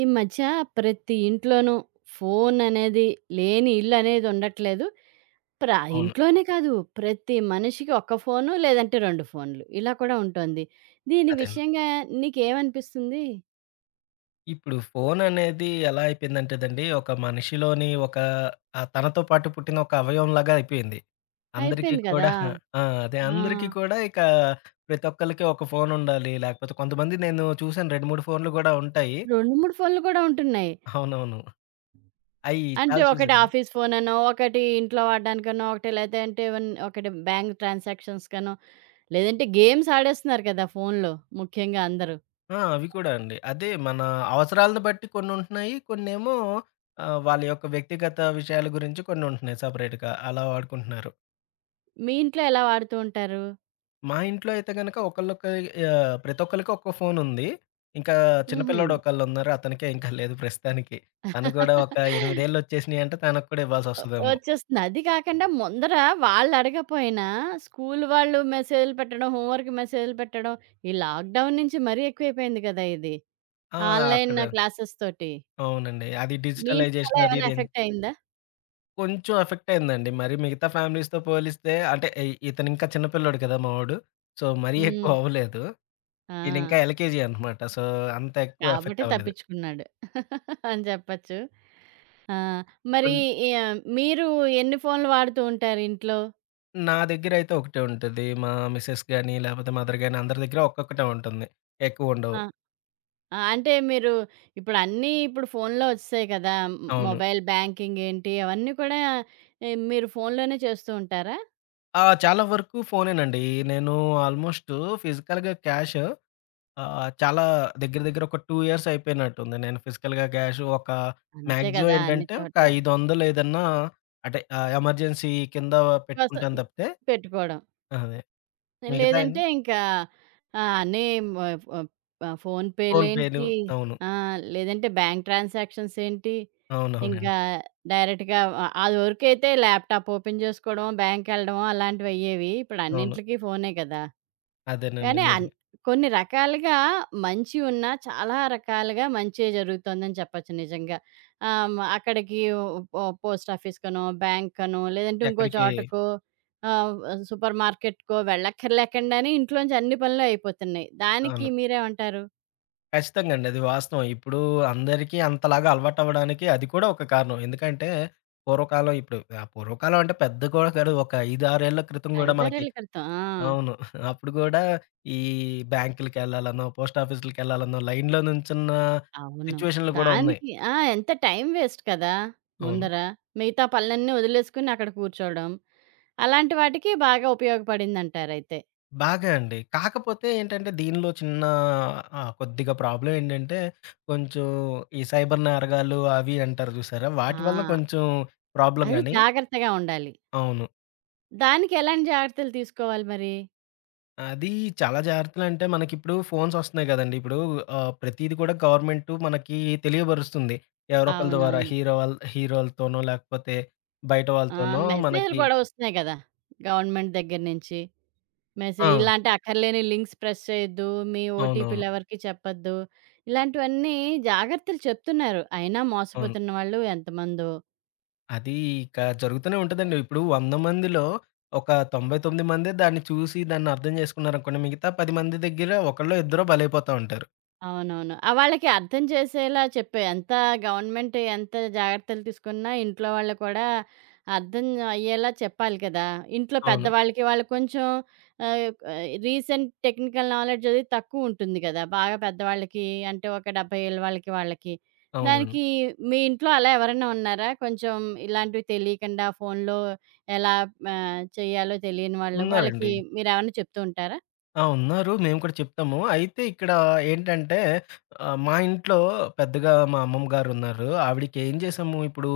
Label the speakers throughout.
Speaker 1: ఈ మధ్య ప్రతి ఇంట్లోనూ ఫోన్ అనేది లేని ఇల్లు అనేది ఉండట్లేదు.
Speaker 2: అవును.
Speaker 1: ఇంట్లోనే కాదు, ప్రతి మనిషికి ఒక ఫోను, లేదంటే 2 ఫోన్లు ఇలా కూడా ఉంటోంది. దీని
Speaker 2: అదేను.
Speaker 1: విషయంగా నీకేమనిపిస్తుంది?
Speaker 2: ఇప్పుడు ఫోననేది ఎలా అయిపోయిందంటేదండి, ఒక మనిషిలోని ఒక తనతో పాటు పుట్టిన ఒక అవయవంలాగా అయిపోయింది. అందరికీ
Speaker 1: అయిపోయింది కదా!
Speaker 2: కూడా ఆ! అదే
Speaker 1: ఆ!
Speaker 2: అందరికీ కూడా ఇక ప్రతి ఒక్కళ్ళకి ఒక ఫోనుండాలి. లేకపోతే కొంతమంది నేను చూసాను 2, 3 ఫోన్లు గూడా ఉంటాయి.
Speaker 1: 2, 3 ఫోన్లు కూడా ఉంటున్నాయి.
Speaker 2: అవునవును. అయి
Speaker 1: అంటే
Speaker 2: చాలా
Speaker 1: ఒకటి
Speaker 2: చూసానండి.
Speaker 1: ఆఫీస్ ఫోననో, ఒకటి ఇంట్లో వాడడానికనో, ఒకటి లేదంటే అంటే ఒకటి బ్యాంక్ ట్రాన్సాక్షన్స్ కనో, లేదంటే గేమ్స్ ఆడేస్తున్నారు కదా ఫోన్‌లో ముఖ్యంగా అందరూ.
Speaker 2: ఆ! అవి కూడా అండి. అదే మన అవసరాలను బట్టి కొన్నుంటున్నాయి. కొన్నేమో వాళ్ళ యొక్క వ్యక్తిగత విషయాల గురించి కొన్నుంటున్నాయి సపరేట్‌గా. అలా వాడుకుంటున్నారు.
Speaker 1: మీ ఇంట్లో ఎలా వాడుతూ ఉంటారు?
Speaker 2: మా ఇంట్లో అయితే గనక ప్రతి ఒక్కళ్ళకి ఒక్కో ఫోనుంది. ఇంకా చిన్న
Speaker 1: హుహు.
Speaker 2: పిల్లోడు ఒకళ్ళున్నారు. అతనికే ఇంకా లేదు ప్రస్తుతానికి. తను కూడా ఒక 8 ఏళ్లొచ్చేసినాయి అంటే తనకు కూడా
Speaker 1: ఒ
Speaker 2: ఇవ్వాల్సొస్తదేమో.
Speaker 1: వచ్చేస్తుంది. అది కాకుండా ముందర వాళ్ళడగపోయినా స్కూల్ వాళ్ళు మెసేజ్‌లు పెట్టడం, హోంవర్క్ మెసేజ్‌లు పెట్టడం, ఈ లాక్‌డౌన్ నుంచి మరీ ఎక్కువైపోయింది కదా! ఇది.
Speaker 2: ఆ!
Speaker 1: ఆన్‌లైన్
Speaker 2: అక్కడ
Speaker 1: క్లాసెస్ తోటి.
Speaker 2: అవునండి. అది
Speaker 1: మీ ఇంట్లో అలా
Speaker 2: డిజిటలైజేషన్ అది
Speaker 1: ఏమైనా
Speaker 2: ఇది అని
Speaker 1: ఎఫెక్ట్ అయిందా?
Speaker 2: కొంచెం ఎఫెక్ట్ అయిందండి. మరి మిగతా ఫ్యామిలీస్‌తో పోలిస్తే అంటే ఇతను ఇంకా చిన్న పిల్లోడు కదా! మావోడు. సో, మరీ
Speaker 1: హ్మ్.
Speaker 2: ఎక్కువ అవ్వలేదు.
Speaker 1: ఆ!
Speaker 2: ఈయనింకా ఎల్‌కేజీ అనమాట. సో, అంత ఎక్కువ
Speaker 1: కాబట్టి
Speaker 2: ఎఫెక్ట్ అవ్వలేదు.
Speaker 1: తప్పించుకున్నాడు అని చెప్పొచ్చు. ఆ! మరి
Speaker 2: కొన్
Speaker 1: య మీరు ఎన్ని ఫోన్‌లు వాడుతూ ఉంటారు ఇంట్లో?
Speaker 2: నా దగ్గరైతే ఒకటే ఉంటది. మా మిసెస్ గాని, లేపోతే మదర్ గాని అందరి దగ్గర ఒక్కొక్కటే ఉంటుంది. ఎక్కువుండవు.
Speaker 1: ఆ! ఆ! అంటే మీరు ఇప్పుడు అన్నీ ఇప్పుడు ఫోన్‌లో వచ్చేసాయి కదా!
Speaker 2: అవును.
Speaker 1: మొబైల్ బ్యాంకింగ్ ఏంటి అవన్నీ కూడా మీరు ఫోన్‌లోనే చేస్తూ ఉంటారా?
Speaker 2: ఆ! చాలా వరకు ఫోనేనండి. నేను ఆల్మోస్ట్ ఫిజికల్‌గా క్యాష్ చాలా దగ్గర దగ్గర ఒక 2 ఇయర్స్ అయిపోయినట్టుంది. నేను ఫిజికల్‌గా క్యాష్ ఒక
Speaker 1: అంతే
Speaker 2: మాక్సిమం
Speaker 1: కదా! అన్ని
Speaker 2: ఏంటంటే ఒక
Speaker 1: చోట్ల.
Speaker 2: 500 ఏదన్నా అంటే ఎమర్జెన్సీ కింద
Speaker 1: కోసం
Speaker 2: పెట్టుకుంటాను తప్పితే
Speaker 1: పెట్టుకోవడం.
Speaker 2: అదే. మిగతాయన్ని
Speaker 1: లేదంటే ఇంకా అన్నీ మ ఫ్
Speaker 2: ఫోన్‌పేలు
Speaker 1: ఫోన్‌పేలేంటి,
Speaker 2: అవును.
Speaker 1: ఆ! లేదంటే బ్యాంక్ ట్రాన్సాక్షన్స్ ఏంటి,
Speaker 2: అవునవునండి.
Speaker 1: ఇంకా డైరెక్ట్‌గా అది వరకైతే ల్యాప్‌టాప్ ఓపెన్ చేసుకోవడమో, బ్యాంకెళ్ళడమో అలాంటివి అయ్యేవి. ఇప్పుడు
Speaker 2: అవును.
Speaker 1: అన్నింటికి ఫోనే కదా!
Speaker 2: అదేనండి
Speaker 1: కానీ
Speaker 2: నిజమే.
Speaker 1: కొన్ని రకాలుగా మంచి ఉన్నా, చాలా రకాలుగా మంచే జరుగుతోందని చెప్పచ్చు నిజంగా. ఆహ్, హ్మ్. అక్కడికి పోస్ట్ ఆఫీస్‌కనో, బ్యాంక్‌కనో, లేదంటే ఇంకో
Speaker 2: ఎక్కడికి
Speaker 1: చోటకో, ఆహ్, సూపర్ మార్కెట్‌కో వెళ్ళక్కర్లేకుండానే ఇంట్లోంచి అన్ని పనులు అయిపోతున్నాయి. దానికి
Speaker 2: అవును.
Speaker 1: మీరేమంటారు?
Speaker 2: ఖచ్చితంగా అండి. అది వాస్తవం. ఇప్పుడు అందరికీ అంతలాగా అలవాటవ్వడానికి అది కూడా ఒక కారణం. ఎందుకంటే పూర్వకాలం ఇప్పుడు ఆ పూర్వకాలం అంటే పెద్ద కూడా కాదు. ఒక 5, 6 ఏళ్ల క్రితం గూడా మనకి
Speaker 1: ఐదారేళ్ల క్రితం. ఆ!
Speaker 2: అవును. అప్పుడు గూడా ఈ బ్యాంకులకెళ్ళాలనో, పోస్ట్ ఆఫీసులకెళ్ళాలనో లైన్‌లో నుంచున్న
Speaker 1: అవును.
Speaker 2: సిట్యుయేషన్‌లు గూడా ఉన్నాయి.
Speaker 1: దానికి ఆ! ఎంత టైం వేస్ట్ కదా!
Speaker 2: అవును.
Speaker 1: ముందర. మిగతా పనులన్నీ వదిలేసుకొని అక్కడ కూర్చోవడం. అలాంటి వాటికి బాగా ఉపయోగపడిందంటారయితే.
Speaker 2: బాగా అండి. కాకపోతే ఏంటంటే దీనిలో చిన్న కొద్దిగా ప్రాబ్లమ్ ఏంటంటే కొంచెం ఈ సైబర్ నేరగాళ్ళు అవి అంటారు జూసారా? వాటి వల్ల
Speaker 1: ఆ!
Speaker 2: కొంచెం ప్రాబ్లమ్
Speaker 1: అది
Speaker 2: గాని
Speaker 1: జాగ్రత్తగా ఉండాలి.
Speaker 2: అవును.
Speaker 1: దానికి ఎలాంటి జాగ్రత్తలు తీసుకోవాలి మరి?
Speaker 2: అది చాలా జాగ్రత్తలంటే మనకిప్పుడు ఫోన్స్ వస్తున్నాయి గదండీ! ఇప్పుడు ప్రతీది కూడా గవర్నమెంటు మనకి తెలియబరుస్తుంది. ఎవరో ఒకళ్ళ ద్వారా
Speaker 1: అవునవును.
Speaker 2: హీరోలతోనో లేకపోతే బయట
Speaker 1: ఆ!
Speaker 2: వాళ్ళతోనో
Speaker 1: మెసేజ్‌లు
Speaker 2: మనకి
Speaker 1: కూడా వస్తున్నాయి కదా! గవర్నమెంట్ దగ్గర నుంచి.
Speaker 2: ఆ!
Speaker 1: మెసేజ్ ఇలాంటి అక్కర్లేని లింక్స్ ప్రెస్ చేయొద్దు. మీ
Speaker 2: అవునవును.
Speaker 1: ఓటీపీలు ఎవరికీ చెప్పొద్దు. ఇలాంటివన్నీ జాగ్రత్తలు చెప్తున్నారు. అయినా
Speaker 2: అవును.
Speaker 1: మోసపోతున్న వాళ్ళు ఎంతమందో.
Speaker 2: అది ఇక జరుగుతూనే ఉంటదండి. ఇప్పుడు 100 మందిలో ఒక 99 మందే దాన్ని చూసి దాన్ని అర్థం చేసుకున్నారనుకోండి మిగతా 10 మంది దగ్గర ఒకళ్ళో ఇద్దరో బలైపోతా ఉంటారు.
Speaker 1: అవునవును. ఆ! వాళ్ళకి అర్థం చేసేలా చెప్పే ఎంత గవర్నమెంట్ ఎంత జాగ్రత్తలు తీసుకున్నా ఇంట్లో వాళ్ళు కూడా అర్థం అయ్యేలా చెప్పాలి కదా! ఇంట్లో
Speaker 2: అవును.
Speaker 1: పెద్దవాళ్ళకి వాళ్ళకి కొంచెం ఆహ్, ఆహ్, రీసెంట్ టెక్నికల్ నాలెడ్జ్ అది తక్కువుంటుంది కదా! బాగా పెద్దవాళ్ళకి, అంటే ఒక 70 ఏళ్ళ వాళ్ళకి, వాళ్ళకి.
Speaker 2: అవునండి.
Speaker 1: దానికి మీ ఇంట్లో అలా ఎవరైనా ఉన్నారా? కొంచెం ఇలాంటివి తెలియకుండా ఫోన్‌లో ఎలా చేయాలో తెలియని వాళ్ళు,
Speaker 2: ఉన్నారండి.
Speaker 1: వాళ్ళకి మీరేమన్నా చెప్తూ ఉంటారా?
Speaker 2: ఆ! ఉన్నారు. మేము కూడా చెప్తాము. అయితే ఇక్కడ ఏంటంటే మా ఇంట్లో పెద్దగా మా అమ్మమ్మ గారున్నారు. ఆవిడకి ఏం చేసాము ఇప్పుడు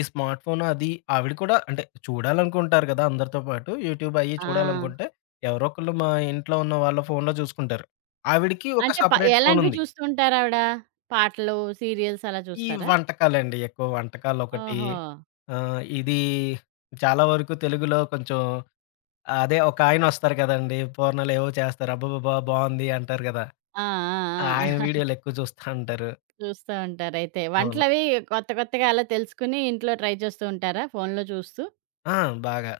Speaker 2: ఈ స్మార్ట్ ఫోన్ అది ఆవిడ కూడా అంటే చూడాలనుకుంటారు కదా! అందరితో పాటు యూట్యూబ్ అయ్యి
Speaker 1: ఆ!
Speaker 2: చూడాలనుకుంటే ఎవరో ఒకళ్ళు మా ఇంట్లో ఉన్న వాళ్ళ ఫోన్‌లో చూసుకుంటారు. ఆవిడకి ఒక
Speaker 1: అంటే
Speaker 2: సెపరేట్
Speaker 1: ఎలాంటివి
Speaker 2: ఫోనుంది.
Speaker 1: చూస్తూ ఉంటారావిడ? పాటలు, సీరియల్స్ అలా
Speaker 2: ఈ
Speaker 1: చూస్తారా?
Speaker 2: వంటకాలండి ఎక్కువ వంటకాలొకటి
Speaker 1: ఓహో!
Speaker 2: ఇది చాలా వరకు తెలుగులో కొంచెం అదే ఒకాయనొస్తారు కదండీ! పూర్ణాలేవో చేస్తారు. అబ్బబ్బబ్బా! బావుంది అంటారు కదా!
Speaker 1: ఆ!
Speaker 2: ఆ!
Speaker 1: ఆ! ఆ!
Speaker 2: ఆయన వీడియోలెక్కువ చూస్తా ఉంటారు.
Speaker 1: చూస్తా ఉంటారయితే.
Speaker 2: అవును.
Speaker 1: వంటలవి కొత్త కొత్తగా అలా తెలుసుకుని ఇంట్లో ట్రై చేస్తూ ఉంటారా ఫోన్‌లో చూస్తూ?
Speaker 2: ఆ! బాగా.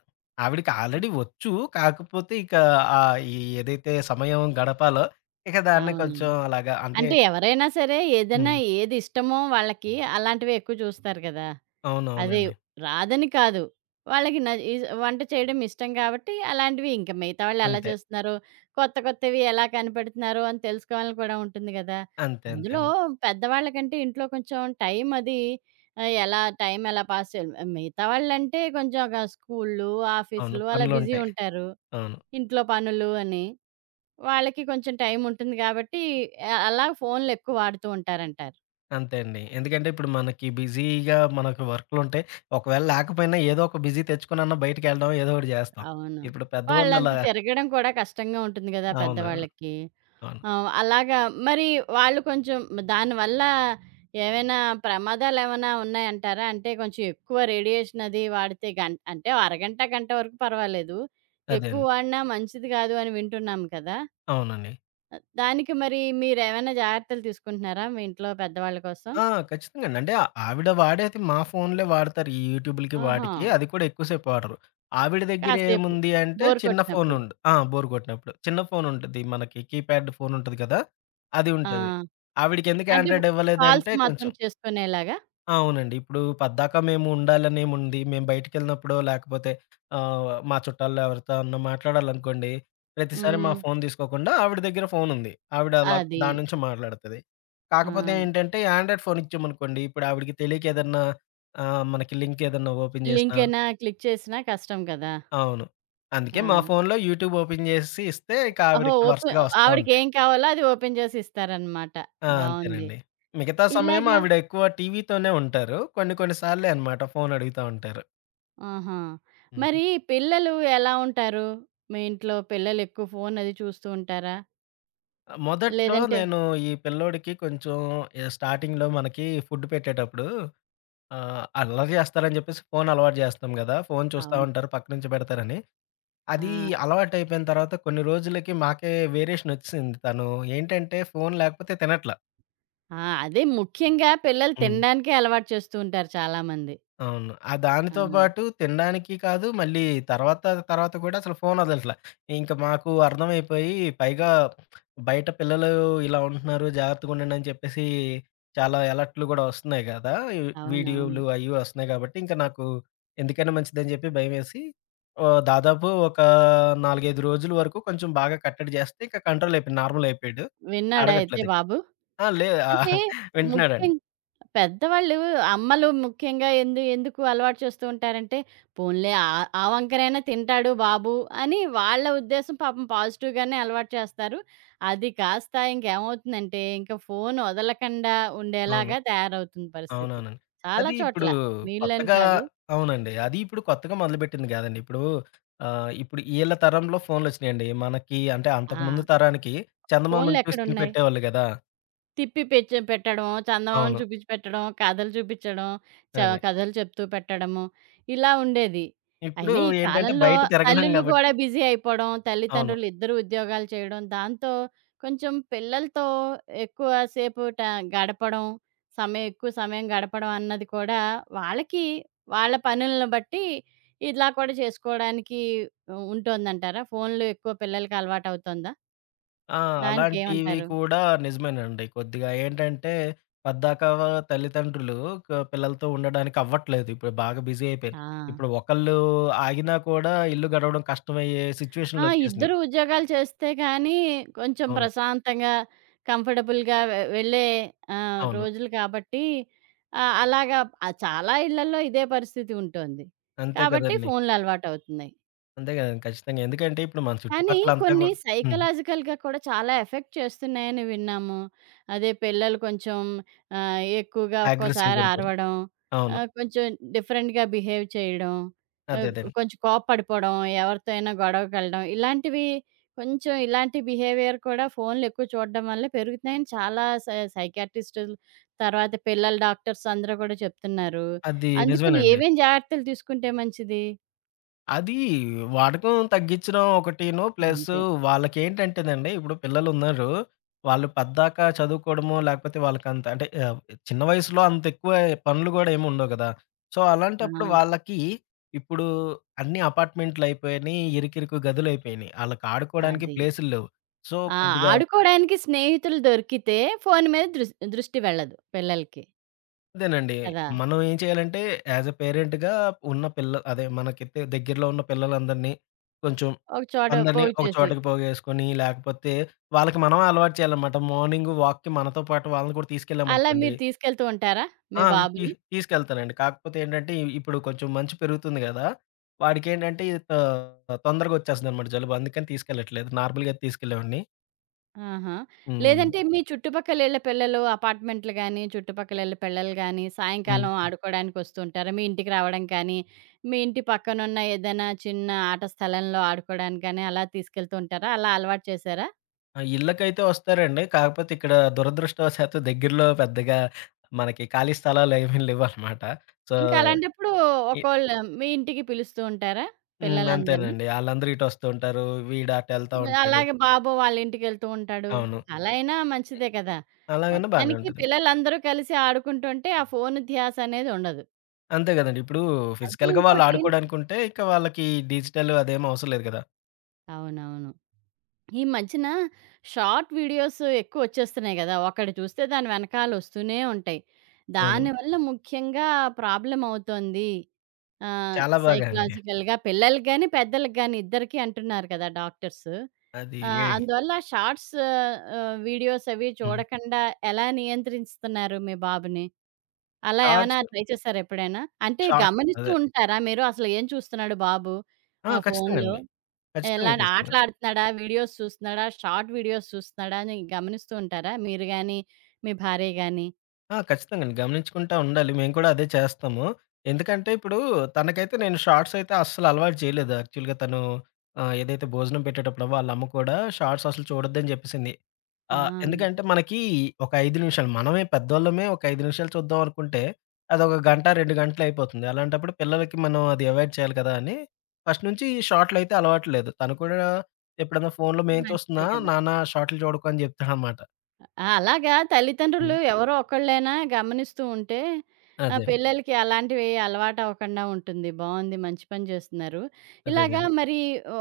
Speaker 2: ఆవిడకి ఆల్రెడీ వచ్చు. కాకపోతే ఇక ఈ ఏదైతే సమయం గడపాలో ఇక దాన్ని కొంచెం
Speaker 1: అవునవును.
Speaker 2: అలాగా అంటే
Speaker 1: అంటే ఎవరైనా సరే ఏదైనా
Speaker 2: హ్మ్.
Speaker 1: ఏది ఇష్టమో వాళ్ళకి అలాంటివే ఎక్కువ చూస్తారు కదా! అదే
Speaker 2: అవునవునండి.
Speaker 1: రాదని కాదు. వాళ్ళకి ఈజ్ వంట చేయడం ఇష్టం కాబట్టి అలాంటివి ఇంక మిగతా వాళ్ళు ఎలా
Speaker 2: అంతే.
Speaker 1: చేస్తున్నారో, కొత్త కొత్తవి ఎలా కనిపెడుతున్నారో అని తెలుసుకోవాలని కూడా ఉంటుంది గదా!
Speaker 2: అంతే
Speaker 1: అందులో
Speaker 2: అండి.
Speaker 1: పెద్దవాళ్ళకంటే ఇంట్లో కొంచెం టైం అది ఎలా టైం ఎలా పాస్ చేయాలి. మిగతా వాళ్ళంటే కొంచెం ఒక స్కూల్లు,
Speaker 2: అవును.
Speaker 1: ఆఫీసులు అలా బిజీ
Speaker 2: పనులుంటాయి.
Speaker 1: ఉంటారు.
Speaker 2: అవును.
Speaker 1: ఇంట్లో పనులు అని. వాళ్ళకి కొంచెం టైం ఉంటుంది కాబట్టి అలా ఫోన్‌లు ఎక్కువ వాడుతూ ఉంటారంటారు.
Speaker 2: అంతే అండి. ఎందుకంటే ఇప్పుడు మనకి బిజీగా మనకు వర్కులుంటాయి. ఒకవేళ లేకపోయినా ఏదో ఒక బిజీ తెచ్చుకొనన్నా బయటికెళ్ళడం ఏదో ఒకటి చేస్తాం.
Speaker 1: అవును.
Speaker 2: ఇప్పుడు పెద్దవాళ్ళు
Speaker 1: వాళ్ళంత
Speaker 2: అలా
Speaker 1: తిరగడం కూడా కష్టంగా ఉంటుంది గదా!
Speaker 2: అవును.
Speaker 1: పెద్దవాళ్ళకి.
Speaker 2: అవును.
Speaker 1: అలాగా మరి వాళ్ళు కొంచెం దానివల్ల ఏవైనా ప్రమాదాలేమైనా ఉన్నాయంటారా? అంటే కొంచెం ఎక్కువ రేడియేషన్ అది వాడితే అంటే ఓ అరగంట, గంట వరకు పర్వాలేదు.
Speaker 2: అదే
Speaker 1: ఎక్కువ
Speaker 2: అండి.
Speaker 1: వాడినా మంచిది గాదు అని వింటున్నాం కదా!
Speaker 2: అవునండి.
Speaker 1: దానికి మరి మీరేమైనా జాగ్రత్తలు తీసుకుంటున్నారా మీ ఇంట్లో పెద్దవాళ్ళ కోసం?
Speaker 2: ఆ! ఖచ్చితంగాండి. అంటే ఆవిడ వాడేది మా ఫోన్‌లే వాడతారు. ఈ యూట్యూబ్‌లకి
Speaker 1: ఆహా!
Speaker 2: వాటికి. అది కూడా ఎక్కువ సేపు వాడరు. ఆవిడ దగ్గర
Speaker 1: కాసేపు
Speaker 2: ఏముంది అంటే
Speaker 1: బోర్
Speaker 2: చిన్న ఫోన్
Speaker 1: కొట్టినప్పుడు.
Speaker 2: ఆ! బోర్ కొట్టినప్పుడు. చిన్న ఫోన్ ఉంటది. మనకి కీప్యాడ్ ఫోన్ ఉంటది కదా! అది
Speaker 1: ఆ!
Speaker 2: ఉంటది. ఆవిడకెందుకు
Speaker 1: అంటే
Speaker 2: ఆండ్రాయిడ్
Speaker 1: కాల్స్
Speaker 2: ఇవ్వలేదంటే
Speaker 1: మాత్రం
Speaker 2: కొంచెం
Speaker 1: చేసుకునేలాగా?
Speaker 2: అవునండి. ఇప్పుడు పద్దాక మేము ఉండాలనేముంది. మేము బయటికెళ్ళినప్పుడో, లేకపోతే మా చుట్టాల్లో ఎవరితో అన్నా మాట్లాడాలనుకోండి, ప్రతిసారి మా
Speaker 1: హ్మ్.
Speaker 2: ఫోను తీసుకోకుండా ఆవిడ దగ్గర ఫోనుంది. ఆవిడ అలా
Speaker 1: అది.
Speaker 2: దాని నుంచి మాట్లాడతది.
Speaker 1: ఆ!
Speaker 2: కాకపోతే ఏంటంటే, యాండ్రాయిడ్ ఫోను ఇచ్చామనుకోండి, ఇప్పుడు ఆవిడకి తెలియక ఏదన్నా మనకి లింక్ ఏదన్నా ఓపెన్ చేసినా
Speaker 1: లింకేనా క్లిక్ చేసినా కష్టం కదా!
Speaker 2: అవును.
Speaker 1: ఆ!
Speaker 2: అందుకే మా ఫోనులో యూట్యూబ్ ఓపెన్ చేసేసి ఇస్తే, ఇక
Speaker 1: ఓహో!
Speaker 2: ఆవిడకి వరుసగా వస్తా ఉంటాయి.
Speaker 1: ఆవిడకేం కావాలో అది ఓపెన్ చేసి ఇస్తారనమాట.
Speaker 2: ఆ!
Speaker 1: బావుంది.
Speaker 2: అంతేనండి. మిగతా సమయం
Speaker 1: ఇలాగా
Speaker 2: ఆవిడ ఎక్కువ టీవీతోనే ఉంటారు. కొన్ని కొన్ని సార్లే అనమాట ఫోను అడుగుతా ఉంటారు.
Speaker 1: ఆహా!
Speaker 2: హ్మ్.
Speaker 1: మరి పిల్లలు ఎలా ఉంటారు? మీ ఇంట్లో పిల్లలెక్కువ ఫోన్ అది చూస్తూ ఉంటారా?
Speaker 2: మొదట్లో
Speaker 1: లేదంటే
Speaker 2: నేను ఈ పిల్లోడికి కొంచెం స్టార్టింగ్‌లో మనకి ఫుడ్ పెట్టేటప్పుడు అల్లరి చేస్తారని చెప్పేసి ఫోన్ అలవాటు చేస్తాం గదా! ఫోన్ చూస్తా
Speaker 1: అవును.
Speaker 2: ఉంటారు పక్క నుంచి పెడతారని.
Speaker 1: ఆ!
Speaker 2: అది అలవాటయిపోయిన తర్వాత కొన్ని రోజులకి మాకే వేరియేషన్ ఒచ్చేసింది. తను ఏంటంటే ఫోన్ లేకపోతే తినట్లా.
Speaker 1: ఆ! అదే ముఖ్యంగా పిల్లలు
Speaker 2: హ్మ్.
Speaker 1: తినడానికే అలవాటు చేస్తూ ఉంటారు చాలామంది.
Speaker 2: అవును. ఆ
Speaker 1: ఆ!
Speaker 2: దానితో పాటు తినడానికి కాదు, మళ్ళీ తర్వాత తర్వాత కూడా అసలు ఫోను వదలట్లా. ఇంక మాకు అర్థమైపోయి పైగా బయట పిల్లలు ఇలా ఉంటున్నారు జాగ్రత్తగుండండి అని చెప్పేసి చాలా అలర్ట్‌లు గూడా వస్తున్నాయి గదా! ఈ
Speaker 1: అవునవును.
Speaker 2: వీడియోలు అయ్యి వస్తున్నాయి గాబట్టి ఇంక నాకు ఎందుకైనా మంచిదని జెప్పి భయమేసి దాదాపు ఒక 4, 5 రోజుల వరకు కొంచెం బాగా కట్టడి జేస్తే ఇక కంట్రోల్ అయిపోయింది. నార్మల్ అయిపోయాడు.
Speaker 1: విన్నాడా అయితే
Speaker 2: అడగట్లేదిక.
Speaker 1: బాబు?
Speaker 2: ఆ! లే
Speaker 1: అంటే
Speaker 2: ఆహ్, వింటున్నాడండి.
Speaker 1: ముఖ్యంగా పెద్దవాళ్ళు, అమ్మలు ముఖ్యంగా ఎందుకు అలవాటు చేస్తూ ఉంటారంటే, పోన్లే ఆ ఆ వంకరైనా తింటాడు బాబు అని వాళ్ళ ఉద్దేశం, పాపం పాజిటివ్‌గానే అలవాటు చేస్తారు. అది కాస్త ఇంకేమవుతుందంటే, ఇంక ఫోను వదలకండా
Speaker 2: అవును.
Speaker 1: ఉండేలాగా తయారవుతుంది పరిస్థితి.
Speaker 2: అవునవునండి.
Speaker 1: చాలా
Speaker 2: అది ఇప్పుడు
Speaker 1: చోట్ల, వీళ్ళని
Speaker 2: కొత్తగా
Speaker 1: కాదు.
Speaker 2: అవునండి. అది ఇప్పుడు కొత్తగా మొదలుపెట్టింది గాదండి. ఇప్పుడు ఇప్పుడు ఈళ్ళ తరంలో ఫోన్‌లొచ్చినియండి. మనకి అంటే
Speaker 1: ఆ!
Speaker 2: అంతకుముందు తరానికి చందమామను చూసి
Speaker 1: ఫోన్‌లెక్కడున్నాయి?
Speaker 2: తినిపెట్టేవాళ్ళు గదా!
Speaker 1: తిప్పి పెట్టడం, చందమామ
Speaker 2: అవును.
Speaker 1: చూపించి పెట్టడం, కథలు చూపించడం, చ
Speaker 2: అదే.
Speaker 1: కథలు చెప్తూ పెట్టడము, ఇలా ఉండేది.
Speaker 2: ఇప్పుడు
Speaker 1: అయినా ఈ
Speaker 2: ఏంటంటే
Speaker 1: కాలంలో
Speaker 2: బయట తిరగలేం
Speaker 1: తల్లులు
Speaker 2: గాబట్టి
Speaker 1: కూడా బిజీ అయిపోవడం,
Speaker 2: అవును.
Speaker 1: తల్లిదండ్రులు ఇద్దరు ఉద్యోగాలు చేయడం, దాంతో కొంచెం పిల్లలతో ఎక్కువ సేపు గడపడం, సమయం ఎక్కువ సమయం గడపడం అన్నది కూడా వాళ్ళకి వాళ్ళ పనులను బట్టి ఇలా కూడా చేసుకోవడానికి ఉంటుందంటారా? ఫోన్‌లు ఎక్కువ పిల్లలకి అలవాటు అవుతుందా?
Speaker 2: ఆ! అలాంటివి
Speaker 1: దానికేమంటారు?
Speaker 2: కూడా నిజమేనండి. కొద్దిగా ఏంటంటే పద్దాక తల్లిదండ్రులు పిల్లలతో ఉండడానికి అవ్వట్లేదు. ఇప్పుడు బాగా బిజీ
Speaker 1: ఆ!
Speaker 2: అయిపోయారు. ఇప్పుడు ఒకళ్ళు ఆగినా కూడా ఇల్లు గడవడం కష్టమయ్యే
Speaker 1: ఆ!
Speaker 2: సిచ్యుయేషన్‌లొచ్చేసినియి.
Speaker 1: ఇద్దరు ఉద్యోగాలు చేస్తే కానీ కొంచెం
Speaker 2: అవును.
Speaker 1: ప్రశాంతంగా, కంఫర్టబుల్‌గా వెళ్ళే
Speaker 2: అవును.
Speaker 1: రోజులు కాబట్టి అలాగా చాలా ఇళ్లల్లో ఇదే పరిస్థితి ఉంటోంది.
Speaker 2: అంతే
Speaker 1: కాబట్టి
Speaker 2: కదండీ.
Speaker 1: ఫోన్‌లు అలవాటవుతున్నాయి.
Speaker 2: అంతే కదండి. ఖచ్చితంగా. ఎందుకంటే ఇప్పుడు మన
Speaker 1: కానీ
Speaker 2: చుట్టుపక్కలంతా
Speaker 1: కొన్ని
Speaker 2: గూడా హ్మ్.
Speaker 1: సైకలాజికల్‌గా కూడా చాలా ఎఫెక్ట్ చేస్తున్నాయని విన్నాము. అదే పిల్లలు కొంచెం ఎక్కువగా
Speaker 2: అగ్రెసివ్‌గా
Speaker 1: ఒక్కోసారి
Speaker 2: ఉంటారు.
Speaker 1: అరవడం,
Speaker 2: అవును.
Speaker 1: కొంచెం డిఫరెంట్‌గా బిహేవ్ చేయడం,
Speaker 2: అదే
Speaker 1: ఆహ్,
Speaker 2: అదే.
Speaker 1: కొంచెం కోప్పడిపోవడం, ఎవరితో అయినా గొడవకెళ్ళడం ఇలాంటివి, కొంచెం ఇలాంటి బిహేవియర్ కూడా ఫోన్లు ఎక్కువ చూడడం వల్ల పెరుగుతున్నాయని చాలా సైకియాట్రిస్టులు, తర్వాత పిల్లల డాక్టర్స్ అందరూ కూడా చెప్తున్నారు.
Speaker 2: అది
Speaker 1: అందుకని
Speaker 2: నిజమేనండి.
Speaker 1: ఏమేం జాగ్రత్తలు తీసుకుంటే మంచిది?
Speaker 2: అది వాడకం తగ్గించడం ఒకటీను ప్లస్
Speaker 1: అంతే.
Speaker 2: వాళ్ళకేంటంటేనండి ఇప్పుడు పిల్లలున్నారు. వాళ్ళు పద్దాక చదువుకోవడమో లేకపోతే వాళ్ళకంత అంటే చిన్న వయసులో అంత ఎక్కువ పనులు గూడా ఏమి ఉండవు గదా! సో,
Speaker 1: ఆ!
Speaker 2: అలాంటప్పుడు వాళ్ళకి ఇప్పుడు అన్ని అపార్ట్‌మెంట్‌లయిపోయినియి, ఇరుకిరుకు గదులయిపోయినియి. ఆళ్ళకి ఆడుకోవడానికి
Speaker 1: అది.
Speaker 2: ప్లేసులు లేవు. సో,
Speaker 1: ఆ!
Speaker 2: కొద్దిగా
Speaker 1: ఆడుకోవడానికి స్నేహితులు దొరికితే ఫోను మీద దృష్టి వెళ్ళదు పిల్లలకి
Speaker 2: అదేనండి.
Speaker 1: కదా!
Speaker 2: మనం ఏం చేయాలంటే యాస్ ఎ పేరెంట్‌గా ఉన్న పిల్ల అదే మనకి దగ్గరలో ఉన్న పిల్లలందరినీ కొంచెం
Speaker 1: ఒక చోట
Speaker 2: అందరినీ ఒక
Speaker 1: పోగుచేసి.
Speaker 2: చోటకి పోగేసుకొని, లేకపోతే వాళ్ళకి మనం అలవాటు చేయాలన్నమాట. మార్నింగ్ వాక్‌కి మనతో పాటు వాళ్ళని కూడా
Speaker 1: అలా
Speaker 2: తీసుకెళ్ళామనుకోండి
Speaker 1: మీరు తీసుకెళ్తూ ఉంటారా మీ
Speaker 2: ఆ! తీ
Speaker 1: బాబుని?
Speaker 2: తీసుకెళ్తానండి. కాకపోతే ఏంటంటే ఇప్పుడు కొంచెం మంచు పెరుగుతుంది గదా! వాడికేంటంటే ఇది తొందరగా వచ్చేస్తుందన్నమాట జలుబు. అందుకని తీసుకెళ్ళట్లేదు. నార్మల్‌గా అయితే తీసుకెళ్ళేవాడిని.
Speaker 1: ఆహా!
Speaker 2: హ్మ్.
Speaker 1: లేదంటే మీ చుట్టుపక్కలిళ్ళ పిల్లలు అపార్ట్‌మెంట్లు గాని, చుట్టుపక్కలిళ్ళ పిల్లలు గాని
Speaker 2: హ్మ్.
Speaker 1: సాయంకాలం ఆడుకోవడానికొస్తూ ఉంటారా? మీ ఇంటికి రావడం కానీ, మీ ఇంటి పక్కనున్న ఏదైనా చిన్న ఆట స్థలంలో ఆడుకోవడానికి గాని అలా తీసుకెళ్తూ ఉంటారా? అలా అలవాటు చేశారా?
Speaker 2: ఆ! ఇళ్ళకైతే వస్తారండి. కాకపోతే ఇక్కడ దురదృష్టవశాత్తు దగ్గరలో పెద్దగా మనకి ఖాళీ స్థలాలేమీ లేవనమాట. సో,
Speaker 1: ఇంకా అలాంటప్పుడు
Speaker 2: ఇ
Speaker 1: ఒకోళ్ళు మీ ఇంటికి పిలుస్తూ ఉంటారా
Speaker 2: హ్మ్.
Speaker 1: పిల్లలందరిని?
Speaker 2: అంతేనండి. ఆళ్ళందరూ ఇటొస్తూ ఉంటారు. వీడు అటెళ్తా
Speaker 1: మరి
Speaker 2: ఉంటాడు.
Speaker 1: అలాగే బాబు వాళ్ళ ఇంటికెళ్తూ ఉంటాడు.
Speaker 2: అవును.
Speaker 1: అలా అయినా మంచిదే కదా!
Speaker 2: అలాగని బానే
Speaker 1: మొత్తానికి
Speaker 2: ఉంటది.
Speaker 1: పిల్లలందరూ కలిసి ఆడుకుంటుంటే ఆ ఫోను ధ్యాస అనేది ఉండదు.
Speaker 2: అంతే గదండీ. ఇప్పుడు
Speaker 1: అది
Speaker 2: ఫిజికల్‌గా వాళ్ళు
Speaker 1: ఇంకోటేం
Speaker 2: ఆడుకోడానికుంటే, ఇక వాళ్ళకి డిజిటల్ అదేం అవసరం లేదు గదా!
Speaker 1: అవునవును. ఈ మధ్యన షార్ట్ వీడియోస్ ఎక్కువొచ్చేస్తున్నాయి గదా! ఒకటి చూస్తే దాని వెనకాల వస్తూనే ఉంటాయి.
Speaker 2: అవును.
Speaker 1: దానివల్ల ముఖ్యంగా ప్రాబ్లమ్ అవుతోంది. ఆహ్,
Speaker 2: చాలా బాగా అండి.
Speaker 1: సైకలాజికల్‌గా పిల్లలకి గాని, పెద్దలకి గాని ఇద్దరికీ అంటున్నారు కదా డాక్టర్సు.
Speaker 2: అది ఏ
Speaker 1: అందువల్ల షార్ట్స్ వీడియోస్ అవి
Speaker 2: హ్మ్.
Speaker 1: చూడకుండా ఎలా నియంత్రిస్తున్నారు మీ బాబుని? అలా ఏమైనా
Speaker 2: షార్ట్స్,
Speaker 1: ట్రై చేసారా ఎప్పుడైనా? అంటే
Speaker 2: షార్ట్స్
Speaker 1: గమనిస్తూ
Speaker 2: అదే.
Speaker 1: ఉంటారా మీరు అసలు ఏం చూస్తున్నాడు బాబు
Speaker 2: ఆ! ఖచ్చితంగా
Speaker 1: ఫోన్‌లో?
Speaker 2: అండి.
Speaker 1: ఎలాంటి
Speaker 2: ఖచ్చితంగా.
Speaker 1: ఆటలాడుతున్నాడా? వీడియోస్ చూస్తున్నాడా? షార్ట్ వీడియోస్ చూస్తున్నాడా? అని గమనిస్తూ ఉంటారా మీరు గాని, మీ భార్య గాని?
Speaker 2: ఆ! ఖచ్చితంగాండి. గమనించుకుంటా ఉండాలి. మేము కూడా అదే చేస్తాము. ఎందుకంటే ఇప్పుడు తనకైతే నేను షార్ట్స్ అయితే అస్సలు అలవాటు చేయలేదు. యాక్చువల్‌గా తను ఏదైతే భోజనం పెట్టేటప్పుడో వాళ్ళ అమ్మ కూడా షార్ట్స్ అసలు చూడొద్దని జెప్పేసింది.
Speaker 1: ఆ!
Speaker 2: ఎందుకంటే మనకి ఒక 5 నిమిషాలు మనమే పెద్దోళ్ళమే ఒక 5 నిమిషాలు చూద్దాం అనుకుంటే అదొక గంట, 2 గంటలయిపోతుంది. అలాంటప్పుడు పిల్లలకి మనం అది అవాయిడ్ చేయాలి కదా! అని ఫస్ట్ నుంచి షార్ట్‌లయితే అలవాటు లేదు. తను కూడా ఎప్పుడన్నా ఫోన్‌లో మేము
Speaker 1: మంచిదే
Speaker 2: చూస్తున్నా,
Speaker 1: కదా!
Speaker 2: "నాన్న షార్ట్‌లు చూడకు" అని జెప్తాడనమాట.
Speaker 1: ఆ! అలాగా
Speaker 2: హ్మ్.
Speaker 1: తల్లిదండ్రులు ఎవరో ఒకళ్ళైనా గమనిస్తూ ఉంటే,
Speaker 2: అదే.
Speaker 1: పిల్లలకి అలాంటివి అలవాటవ్వకుండా ఉంటుంది. బావుంది. మంచి పని చేస్తున్నారు. ఇలాగా
Speaker 2: అదేనండి.
Speaker 1: మరి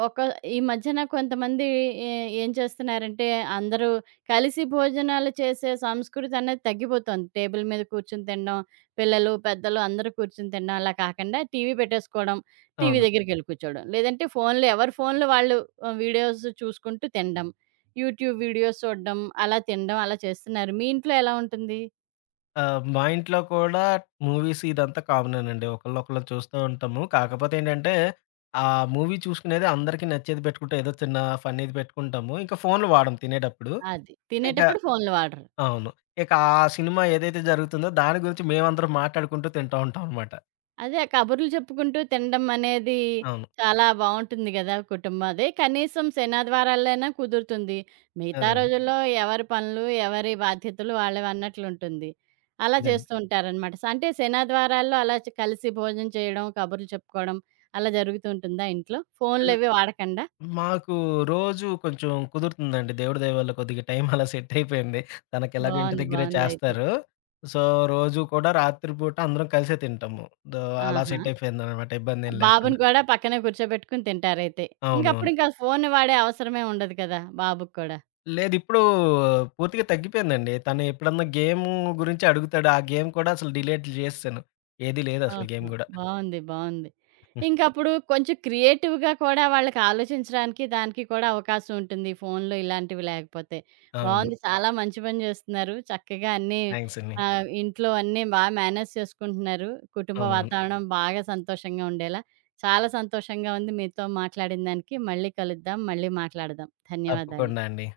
Speaker 1: ఒక ఈ మధ్యన కొంతమంది ఏ ఏం చేస్తున్నారంటే, అందరూ కలిసి భోజనాలు చేసే సంస్కృతనేది తగ్గిపోతోంది. టేబుల్ మీద కూర్చొని తినడం, పిల్లలు, పెద్దలు అందరూ కూర్చొని తినడం. అలా కాకుండా టీవీ పెట్టేసుకోవడం, టీవీ
Speaker 2: అవును.
Speaker 1: దగ్గరికెళ్ళి కూర్చోవడం. లేదంటే ఫోన్‌లో ఎవరి ఫోన్‌లో వాళ్ళు వీడియోస్ చూసుకుంటూ తినడం. యూట్యూబ్ వీడియోస్ చూడడం, అలా తినడం అలా చేస్తున్నారు. మీ ఇంట్లో ఎలా ఉంటుంది?
Speaker 2: ఆ! మా ఇంట్లో కూడా మూవీస్ ఇదంతా కామనేనండి. ఒకళ్ళనొకళ్ళం చూస్తూ ఉంటాము. కాకపోతే ఏంటంటే, ఆ మూవీ చూసుకునేది అందరికీ నచ్చేది పెట్టుకుంటే, ఏదో చిన్న ఫన్నీది పెట్టుకుంటాము. ఇంకా ఫోన్‌లు వాడం తినేటప్పుడు.
Speaker 1: అది.
Speaker 2: ఇక
Speaker 1: తినేటప్పుడు ఫోన్‌లు వాడరు.
Speaker 2: అవును. ఇక ఆ సినిమా ఏదైతే జరుగుతుందో, దాని గురించి మేమందరం మాట్లాడుకుంటూ తింటా ఉంటాం అనమాట.
Speaker 1: అదే కబుర్లు చెప్పుకుంటూ తినడం అనేది
Speaker 2: అవును.
Speaker 1: చాలా బావుంటుంది గదా! కుటుంబం అదే కనీసం శనివారాలైనా కుదురుతుంది. మిగతా
Speaker 2: అదండి.
Speaker 1: రోజుల్లో ఎవరి పనులు, ఎవరి బాధ్యతలు వాళ్ళవన్నట్లుంటుంది. అలా
Speaker 2: అదండి.
Speaker 1: చేస్తూ ఉంటారనమాట. అంటే శనివారాల్లో అలా కలిసి భోజనం చేయడం, కబుర్లు చెప్పుకోవడం అలా జరుగుతూ ఉంటుందా ఇంట్లో? ఫోన్‌లవి వాడకండా?
Speaker 2: మాకు రోజు కొంచెం కుదురుతుందండి. దేవుడి దయ వల్ల కొద్దిగా టైం అలా సెట్ అయిపోయింది. తనకెలాగో ఇంటి
Speaker 1: బావుంది.
Speaker 2: దగ్గరే
Speaker 1: బావుందయితే.
Speaker 2: చేస్తారు. సో, రోజు కూడా రాత్రి పూట అందరం కలిసే తింటాము. దో అలా
Speaker 1: ఆహా!
Speaker 2: సెట్ అయిపోయిందనమాట ఇబ్బందేం
Speaker 1: బాబుని
Speaker 2: లేకుండా.
Speaker 1: కూడా పక్కనే కూర్చోబెట్టుకొని తింటారైతే.
Speaker 2: అవునవును.
Speaker 1: ఇంకప్పుడు ఇంకా ఫోన్ వాడే అవసరమే ఉండదు కదా! బాబుకి కూడా.
Speaker 2: లేదు ఇప్పుడు పూర్తిగా తగ్గిపోయిందండి. తను ఎప్పుడన్నా గురించి అడుగుతాడు. ఆ గేమ్ కూడా అసలు డిలీట్ చేసేసాను. ఏది లేదసలు గేమ్
Speaker 1: ఓహో!
Speaker 2: గూడా.
Speaker 1: బావుంది. బావుంది. ఇంకప్పుడు కొంచెం క్రియేటివ్‌గా కూడా వాళ్ళకి ఆలోచించడానికి దానికి కూడా అవకాశం ఉంటుంది. ఫోన్‌లో ఇలాంటివి లేకపోతే.
Speaker 2: అవును.
Speaker 1: బావుంది. చాలా మంచి పని చేస్తున్నారు. చక్కగా అన్నీ
Speaker 2: థాంక్స్ అండి.
Speaker 1: ఇంట్లో అన్నీ మేనేజ్ చేసుకుంటున్నారు. కుటుంబ
Speaker 2: అవునవును.
Speaker 1: వాతావరణం బాగా సంతోషంగా ఉండేలా. చాలా సంతోషంగా ఉంది మీతో మాట్లాడిన దానికి. మళ్ళీ కలుద్దాం. మళ్ళీ మాట్లాడదాం. ధన్యవాదాలు.
Speaker 2: తప్పకుండా అండి.